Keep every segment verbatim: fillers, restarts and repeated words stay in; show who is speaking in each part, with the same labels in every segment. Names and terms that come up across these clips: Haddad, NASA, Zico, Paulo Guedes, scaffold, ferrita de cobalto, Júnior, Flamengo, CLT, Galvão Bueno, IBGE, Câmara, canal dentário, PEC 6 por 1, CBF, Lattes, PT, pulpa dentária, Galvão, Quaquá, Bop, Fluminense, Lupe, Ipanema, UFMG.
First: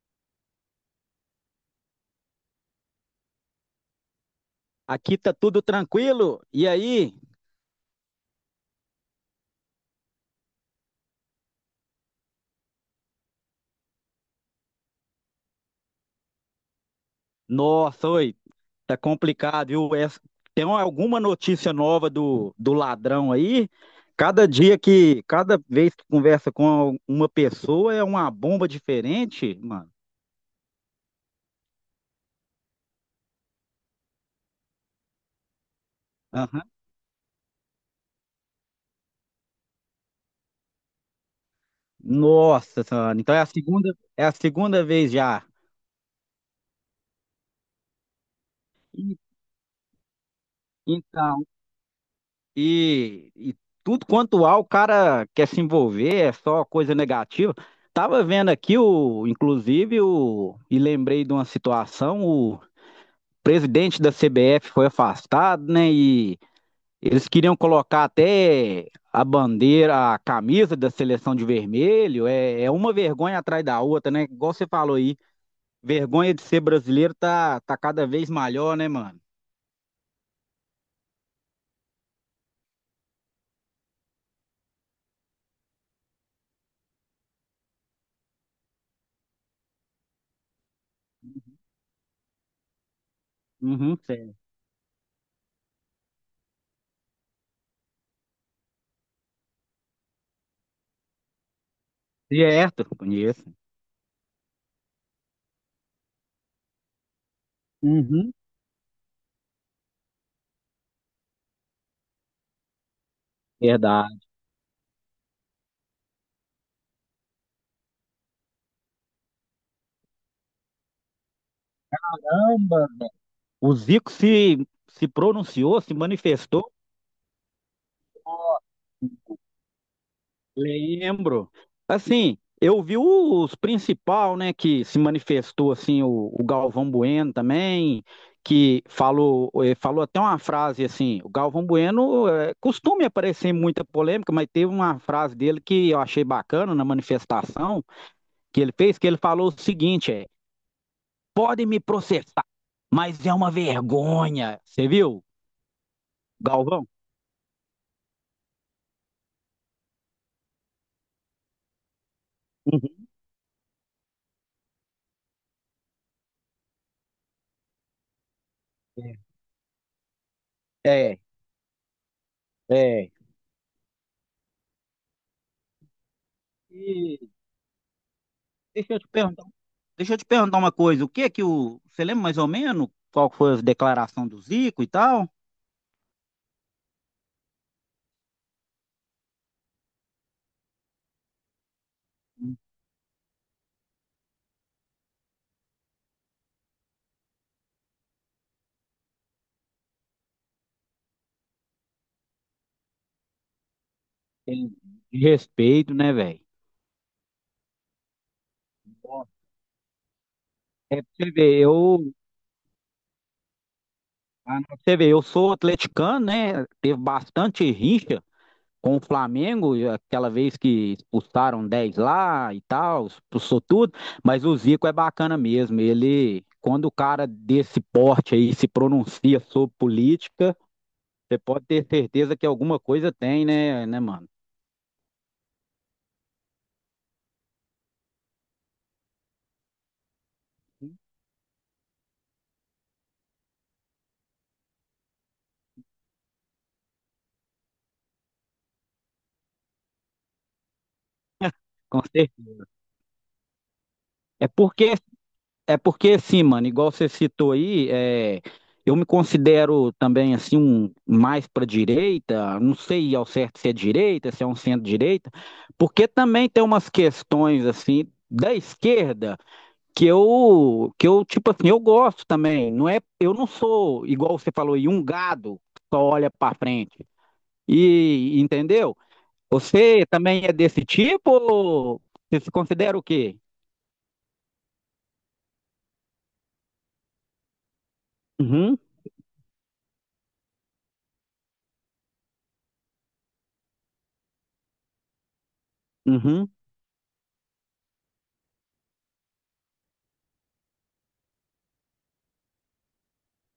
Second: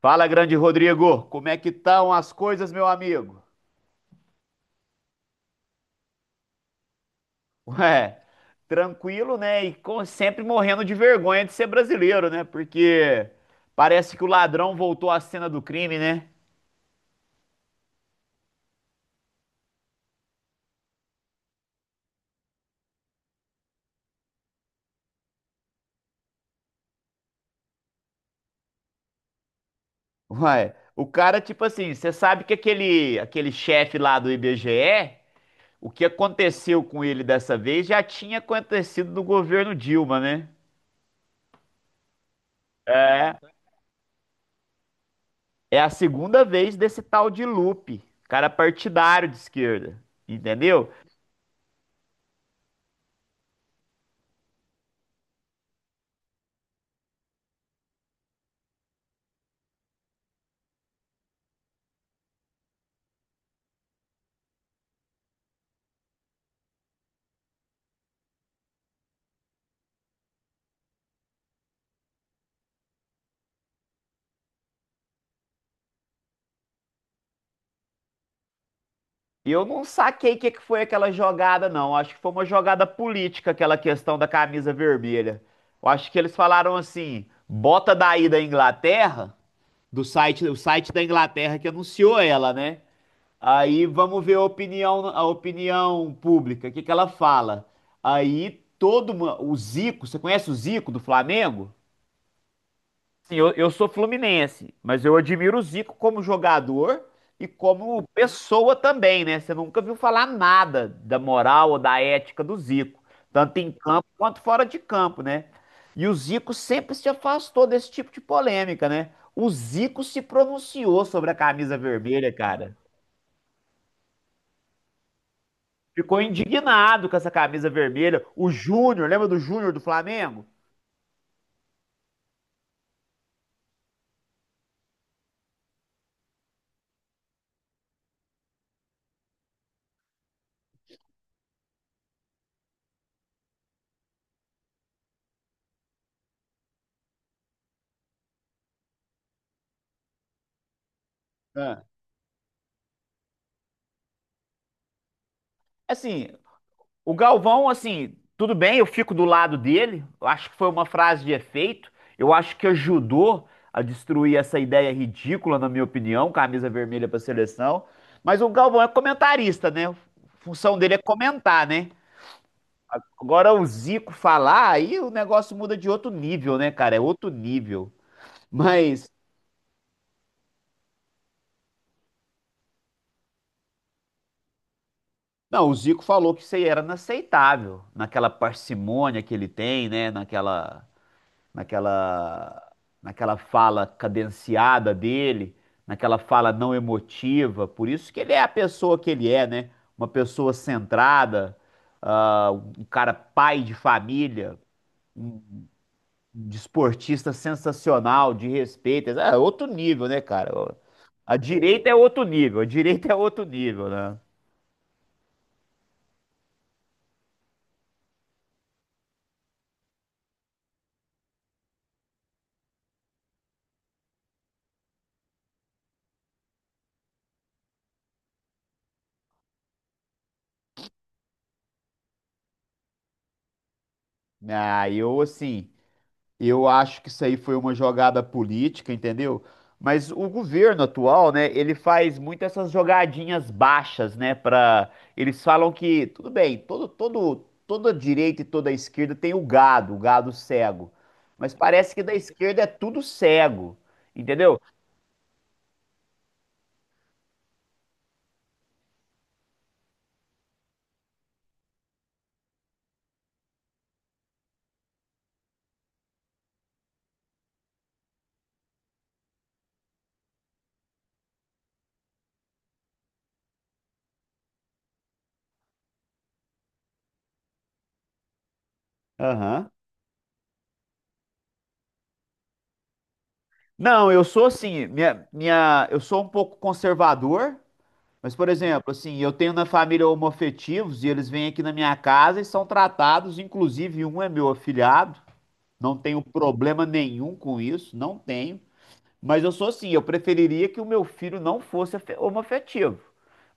Speaker 1: Fala, grande Rodrigo, como é que estão as coisas, meu amigo?
Speaker 2: Aqui tá tudo tranquilo. E aí?
Speaker 1: Ué, tranquilo, né? E com- sempre morrendo de vergonha de ser brasileiro, né? Porque parece que o ladrão voltou à cena do crime, né?
Speaker 2: Nossa, oi, tá complicado, viu? Essa- Tem alguma notícia nova do, do ladrão aí? Cada dia que, cada vez que conversa com uma pessoa é uma bomba diferente, mano.
Speaker 1: Ué, o cara, tipo assim, você sabe que aquele, aquele chefe lá do I B G E, o que
Speaker 2: Aham.
Speaker 1: aconteceu com ele dessa vez já tinha acontecido no governo Dilma, né?
Speaker 2: Nossa, senhora.
Speaker 1: É,
Speaker 2: Então é a segunda, é a segunda vez já.
Speaker 1: é a segunda vez desse tal de Lupe, cara
Speaker 2: E-
Speaker 1: partidário de esquerda, entendeu?
Speaker 2: Então. E, e tudo quanto há, o cara quer se envolver, é só coisa negativa. Tava vendo aqui o, inclusive o, e lembrei de uma situação, o presidente da C B F foi afastado, né? E eles queriam colocar até a bandeira, a camisa da seleção de vermelho. É, é uma vergonha atrás da outra, né? Igual você falou aí, vergonha de ser brasileiro tá, tá cada vez maior, né, mano?
Speaker 1: E eu não saquei o que que foi aquela jogada, não. Acho que foi uma jogada política, aquela questão da camisa vermelha. Eu acho que eles falaram assim: bota daí da Inglaterra, do site, o site da Inglaterra que anunciou ela, né? Aí
Speaker 2: Uhum,
Speaker 1: vamos ver
Speaker 2: certo.
Speaker 1: a opinião, a opinião pública, o que que ela fala. Aí todo mu- o Zico, você conhece o Zico do Flamengo?
Speaker 2: Certo,
Speaker 1: Sim,
Speaker 2: conheço.
Speaker 1: eu, eu sou fluminense, mas eu admiro o Zico como jogador e como
Speaker 2: Uhum,
Speaker 1: pessoa também, né? Você nunca viu falar nada da moral ou da ética do Zico, tanto em campo
Speaker 2: verdade.
Speaker 1: quanto fora de campo, né? E o Zico sempre se afastou desse tipo de polêmica, né? O Zico se pronunciou sobre a camisa vermelha, cara.
Speaker 2: O Zico se, se pronunciou, se
Speaker 1: Ficou
Speaker 2: manifestou.
Speaker 1: indignado com essa camisa vermelha. O Júnior, lembra do Júnior do Flamengo?
Speaker 2: Lembro. Assim, eu vi os principal, né, que se manifestou, assim, o, o Galvão Bueno também, que falou, eh, falou até uma frase assim, o Galvão Bueno eh, costuma aparecer em muita polêmica, mas teve uma frase dele que eu achei bacana na manifestação que ele fez, que ele falou o seguinte, é, podem me
Speaker 1: Ah.
Speaker 2: processar, mas é uma vergonha. Você viu,
Speaker 1: Assim.
Speaker 2: Galvão?
Speaker 1: O Galvão, assim, tudo bem, eu fico do lado dele. Eu acho que foi uma frase de efeito. Eu acho que
Speaker 2: Uhum.
Speaker 1: ajudou a destruir essa ideia ridícula, na minha opinião, camisa vermelha para seleção. Mas o Galvão é comentarista, né? A função dele é
Speaker 2: É,
Speaker 1: comentar, né?
Speaker 2: é.
Speaker 1: Agora o Zico falar, aí o negócio muda de outro nível, né, cara? É
Speaker 2: E
Speaker 1: outro nível.
Speaker 2: deixa eu
Speaker 1: Mas,
Speaker 2: te perguntar, deixa eu te perguntar uma coisa. O que é que o. Você lembra mais ou menos qual foi a declaração do Zico e tal?
Speaker 1: não, o Zico falou que isso aí era inaceitável, naquela parcimônia que ele tem, né? Naquela naquela, naquela fala cadenciada dele, naquela fala não emotiva. Por isso que ele é a pessoa que ele é, né? Uma pessoa centrada, ah, um cara pai de família,
Speaker 2: Tem de
Speaker 1: um
Speaker 2: respeito, né, velho?
Speaker 1: desportista sensacional, de respeito. É outro nível, né, cara?
Speaker 2: É pra você
Speaker 1: A
Speaker 2: ver,
Speaker 1: direita é
Speaker 2: eu,
Speaker 1: outro nível, a direita é outro nível, né?
Speaker 2: Ah, não, pra você ver, eu sou atleticano, né? Teve bastante rincha com o Flamengo, e aquela vez que expulsaram dez lá e tal, expulsou tudo, mas o Zico é bacana mesmo. Ele, quando o cara desse porte aí se pronuncia sobre política, você pode ter certeza que alguma coisa tem, né, né, mano?
Speaker 1: Ah, eu assim. Eu acho que isso aí foi uma jogada política, entendeu? Mas o governo atual, né, ele faz muito essas jogadinhas baixas, né, para eles falam que tudo bem, todo todo toda direita e toda esquerda tem o gado, o gado cego. Mas parece que
Speaker 2: Com
Speaker 1: da esquerda
Speaker 2: certeza.
Speaker 1: é tudo cego,
Speaker 2: É
Speaker 1: entendeu?
Speaker 2: porque, é porque assim, mano, igual você citou aí, é, eu me considero também assim um mais para direita, não sei ao certo se é direita, se é um centro-direita, porque também tem umas questões assim da esquerda que eu que eu tipo assim, eu gosto também, não é, eu não sou igual você falou aí um gado que só olha para frente. E entendeu?
Speaker 1: Aham.
Speaker 2: Você também é desse tipo ou você se considera o quê?
Speaker 1: Não, eu sou assim, minha, minha, eu sou um pouco conservador. Mas, por
Speaker 2: Uhum,
Speaker 1: exemplo, assim, eu tenho na família homoafetivos e eles vêm aqui na minha casa e são tratados, inclusive um é meu afilhado, não tenho
Speaker 2: uhum,
Speaker 1: problema nenhum com isso, não tenho. Mas eu sou assim, eu preferiria que o meu filho não fosse afe- homoafetivo.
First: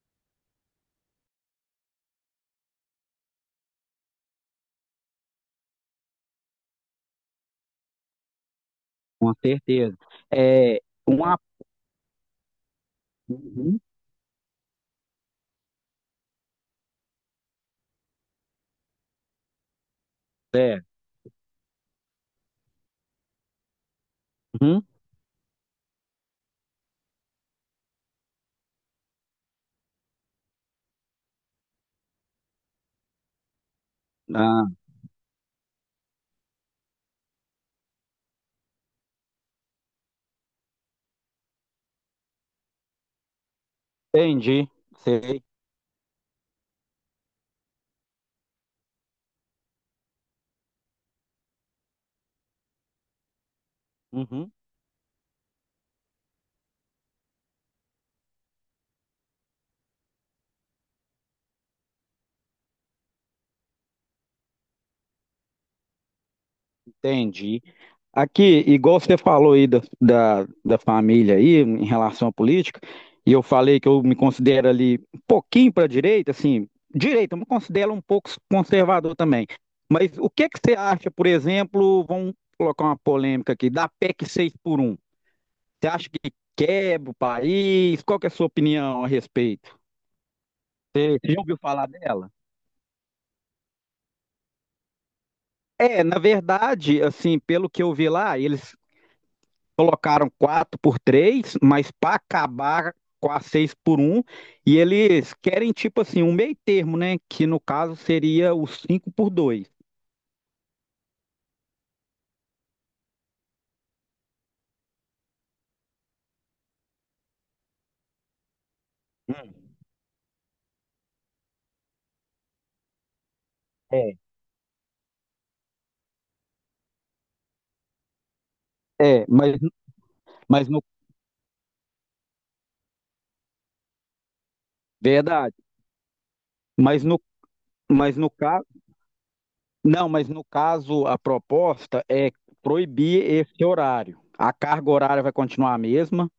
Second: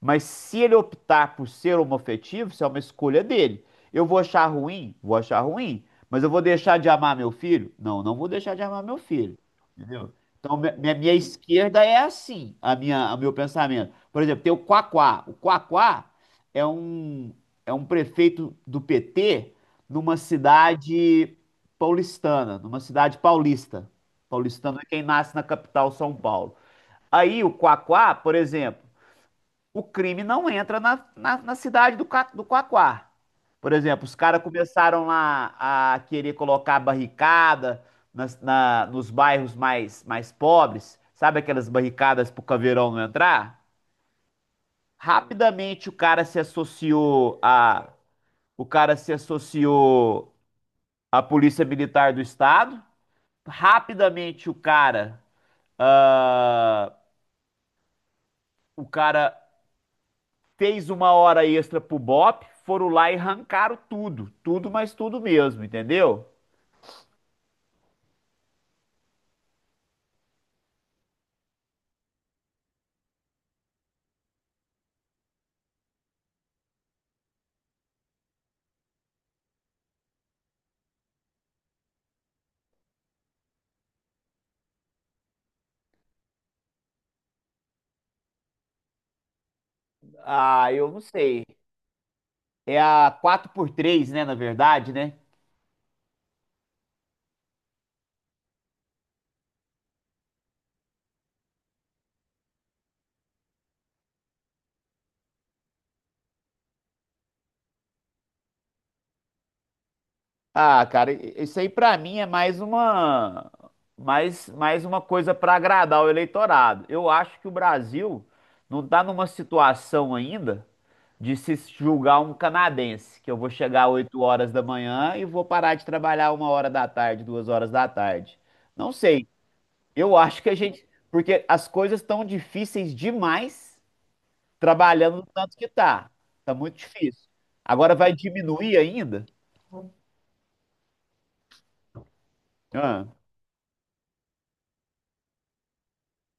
Speaker 1: Mas se ele optar por ser homoafetivo, isso é uma escolha dele. Eu vou achar ruim? Vou achar ruim. Mas eu vou deixar de amar meu filho? Não, não vou deixar de amar meu
Speaker 2: com
Speaker 1: filho.
Speaker 2: certeza.
Speaker 1: Entendeu? Então, mi-
Speaker 2: É,
Speaker 1: minha, minha
Speaker 2: uma...
Speaker 1: esquerda é assim, a minha, o meu
Speaker 2: Uhum,
Speaker 1: pensamento. Por exemplo, tem o Quaquá. O Quaquá é um, é um prefeito do P T numa
Speaker 2: é,
Speaker 1: cidade paulistana, numa cidade paulista. Paulistano é
Speaker 2: uhum,
Speaker 1: quem nasce na capital São Paulo. Aí o Quaquá, por exemplo, o crime não entra na, na, na cidade do, Ca- do Quaquá. Por exemplo, os caras
Speaker 2: ah,
Speaker 1: começaram lá a querer colocar barricada nas- na- nos bairros mais, mais pobres, sabe aquelas barricadas pro caveirão não entrar?
Speaker 2: entendi, sei.
Speaker 1: Rapidamente o cara se associou a, o cara se associou à Polícia Militar do Estado. Rapidamente
Speaker 2: Uhum,
Speaker 1: o cara ah, o cara fez uma hora extra pro Bop, foram lá e arrancaram tudo. Tudo, mas tudo mesmo, entendeu?
Speaker 2: entendi. Aqui, igual você falou aí da, da, da família aí, em relação à política, e eu falei que eu me considero ali um pouquinho para a direita, assim, direita, eu me considero um pouco conservador também. Mas o que que você acha, por exemplo, vamos colocar uma polêmica aqui, da PEC seis por um? Você acha que quebra o país? Qual que é a sua opinião a respeito?
Speaker 1: Ah, eu não
Speaker 2: Você já
Speaker 1: sei.
Speaker 2: ouviu falar dela?
Speaker 1: É a quatro por três, né, na verdade, né?
Speaker 2: É, na verdade, assim, pelo que eu vi lá, eles colocaram quatro por três, mas para acabar com a seis por um e eles querem tipo assim, um meio termo, né? Que no caso seria o cinco por dois.
Speaker 1: Ah, cara, isso aí pra mim é mais uma mais, mais uma coisa pra agradar o eleitorado. Eu acho que o Brasil não tá numa
Speaker 2: Hum,
Speaker 1: situação ainda de se julgar um canadense, que eu vou chegar às
Speaker 2: É,
Speaker 1: oito horas da manhã e vou parar de trabalhar uma hora da tarde, duas horas da tarde. Não
Speaker 2: é,
Speaker 1: sei.
Speaker 2: mas,
Speaker 1: Eu acho que a
Speaker 2: mas no,
Speaker 1: gente. Porque as coisas estão difíceis demais trabalhando do
Speaker 2: verdade,
Speaker 1: tanto que tá. Tá muito
Speaker 2: mas no,
Speaker 1: difícil. Agora vai
Speaker 2: mas no caso,
Speaker 1: diminuir ainda?
Speaker 2: não, mas no caso a proposta é
Speaker 1: Ah,
Speaker 2: proibir esse horário. A carga horária vai continuar a mesma,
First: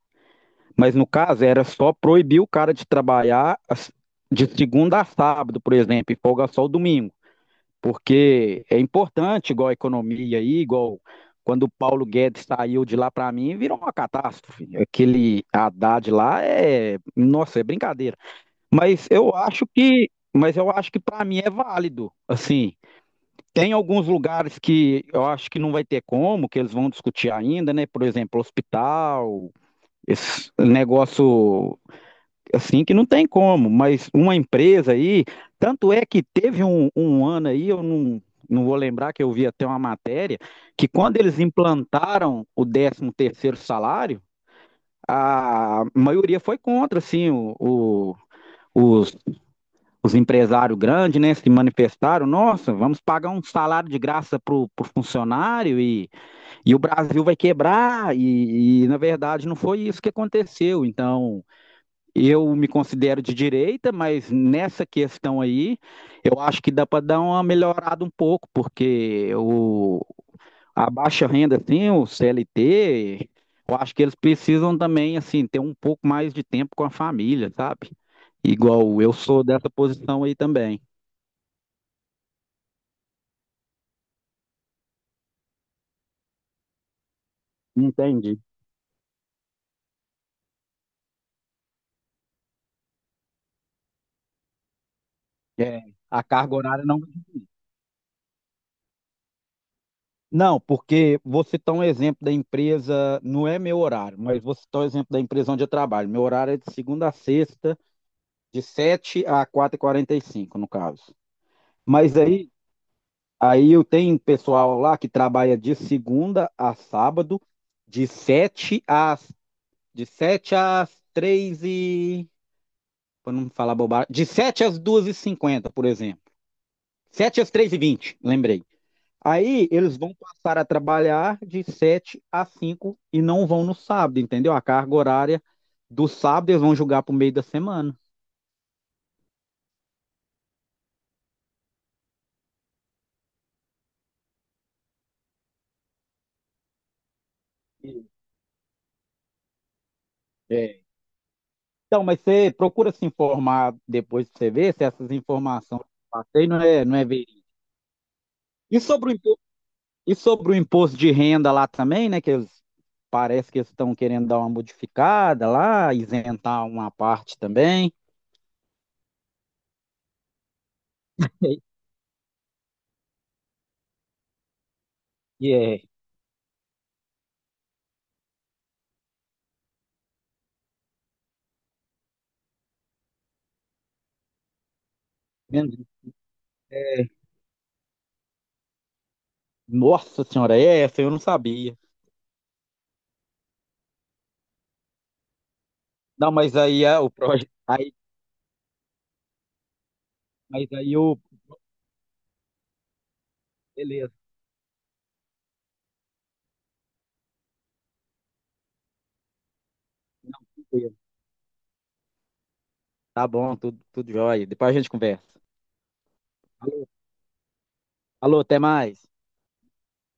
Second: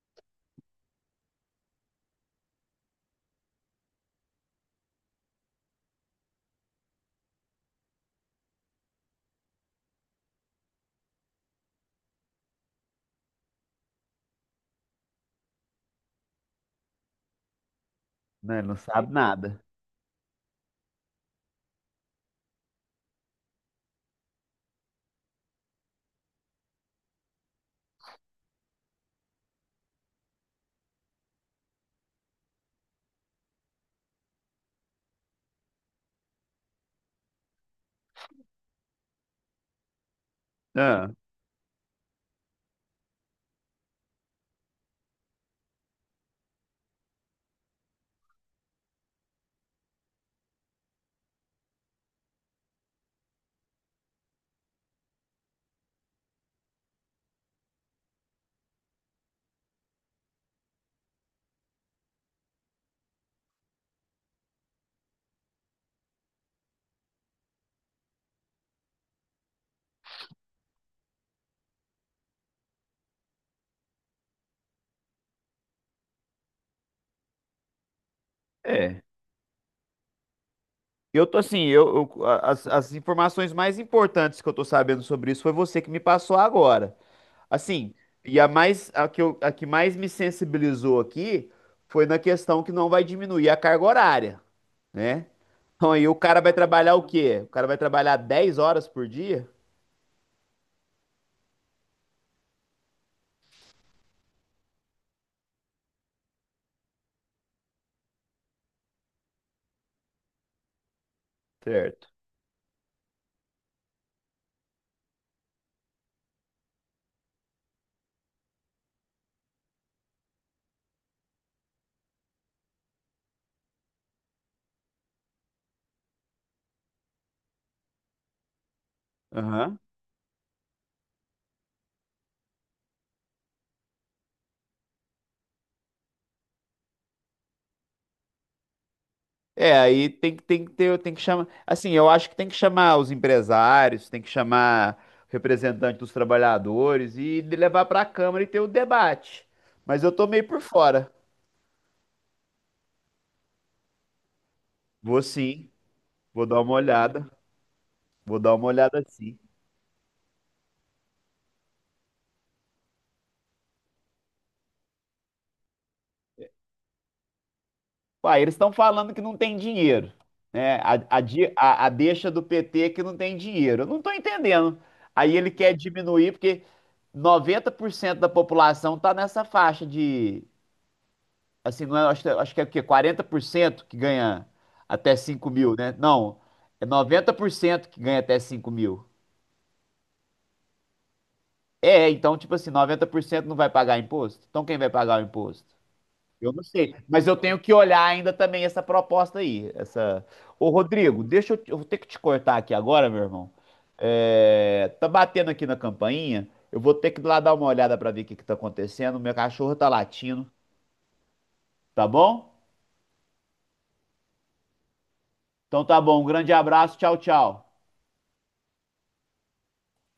Speaker 2: mas no caso era só proibir o cara de trabalhar as- de segunda a sábado, por exemplo, e folga só o domingo. Porque é importante, igual a economia aí, igual quando o Paulo Guedes saiu de lá para mim, virou uma catástrofe. Aquele Haddad lá é, nossa, é brincadeira.
Speaker 1: né, não
Speaker 2: Mas
Speaker 1: sabe
Speaker 2: eu
Speaker 1: nada.
Speaker 2: acho que, mas eu acho que para mim é válido. Assim, tem alguns lugares que eu acho que não vai ter como, que eles vão discutir ainda, né? Por exemplo, hospital, esse negócio assim que não tem como, mas uma empresa aí, tanto é que teve um, um ano aí, eu não, não vou lembrar que eu vi até uma matéria, que
Speaker 1: Ah,
Speaker 2: quando eles implantaram o décimo terceiro salário, a maioria foi contra, assim, o, o- os, os empresários grandes, né, se manifestaram, nossa, vamos pagar um salário de graça pro, pro funcionário e, e o Brasil vai quebrar, e, e na verdade não foi isso que aconteceu, então... Eu me considero de direita, mas nessa questão aí, eu acho que dá para dar uma melhorada um pouco, porque o, a baixa renda, assim, o C L T, eu acho que eles precisam também, assim, ter um pouco mais de tempo com a família, sabe?
Speaker 1: é.
Speaker 2: Igual eu sou dessa posição aí também.
Speaker 1: Eu tô assim, eu, eu- a- as, as informações mais importantes que eu tô sabendo sobre isso foi você que me passou agora. Assim,
Speaker 2: Entendi.
Speaker 1: e a mais a que, eu- a que mais me sensibilizou aqui foi na questão que não vai diminuir a carga horária, né?
Speaker 2: É,
Speaker 1: Então aí o
Speaker 2: a
Speaker 1: cara vai
Speaker 2: carga horária
Speaker 1: trabalhar
Speaker 2: não.
Speaker 1: o quê? O cara vai trabalhar dez horas por dia?
Speaker 2: Não, porque vou citar um exemplo da empresa, não é meu horário, mas vou citar o exemplo da empresa onde eu trabalho. Meu horário é de segunda a sexta, de sete a quatro e quarenta e cinco no caso.
Speaker 1: Certo.
Speaker 2: Mas aí, Aí eu tenho pessoal lá que trabalha de segunda a sábado, de sete às, de sete às três e. Para não falar bobagem. De sete às duas e cinquenta por exemplo. Sete às três e vinte lembrei. Aí
Speaker 1: Aham.
Speaker 2: eles vão passar a trabalhar de sete a cinco e não vão no sábado, entendeu? A carga horária do sábado eles vão jogar para o meio da semana.
Speaker 1: É, aí tem, que- tem que ter, tem que chamar. Assim, eu acho que tem que chamar os empresários, tem que chamar o representante dos trabalhadores e de- levar para a Câmara e ter o debate. Mas eu tô meio por
Speaker 2: É,
Speaker 1: fora.
Speaker 2: então, mas você procura se informar depois pra você ver se essas
Speaker 1: Vou sim,
Speaker 2: informações que eu
Speaker 1: vou
Speaker 2: passei
Speaker 1: dar
Speaker 2: não
Speaker 1: uma
Speaker 2: é, não é
Speaker 1: olhada.
Speaker 2: verídica.
Speaker 1: Vou dar uma
Speaker 2: E
Speaker 1: olhada
Speaker 2: sobre o
Speaker 1: sim.
Speaker 2: imposto, e sobre o imposto de renda lá também, né? Que eles, parece que eles estão querendo dar uma modificada lá, isentar uma parte também.
Speaker 1: Uai, eles estão falando que não tem dinheiro, né? A, a, di- a- a deixa do P T é que não tem dinheiro. Eu não estou entendendo. Aí ele
Speaker 2: E
Speaker 1: quer
Speaker 2: é,
Speaker 1: diminuir, porque noventa por cento da população está nessa faixa de, assim, não é- acho, que acho que é o quê? quarenta por cento que ganha até cinco mil,
Speaker 2: menos-
Speaker 1: né? Não, é noventa por cento que ganha até cinco mil.
Speaker 2: Nossa senhora, é essa eu não sabia.
Speaker 1: É, então, tipo assim, noventa por cento não vai pagar imposto? Então quem vai pagar o imposto?
Speaker 2: Não,
Speaker 1: Eu
Speaker 2: mas
Speaker 1: não
Speaker 2: aí
Speaker 1: sei,
Speaker 2: é o
Speaker 1: mas eu
Speaker 2: projeto.
Speaker 1: tenho que
Speaker 2: Aí,
Speaker 1: olhar ainda também essa proposta aí, essa.
Speaker 2: mas
Speaker 1: Ô,
Speaker 2: aí o.
Speaker 1: Rodrigo, deixa eu, eu vou ter que te cortar aqui agora, meu irmão.
Speaker 2: Beleza,
Speaker 1: É, tá batendo aqui na campainha. Eu vou ter que ir lá dar uma olhada pra ver o que que tá acontecendo. Meu cachorro tá latindo,
Speaker 2: beleza.
Speaker 1: tá bom?
Speaker 2: Tá bom, tudo, tudo jóia. Depois a gente conversa.
Speaker 1: Então tá bom, um grande
Speaker 2: Alô,
Speaker 1: abraço, tchau, tchau.
Speaker 2: alô, até mais.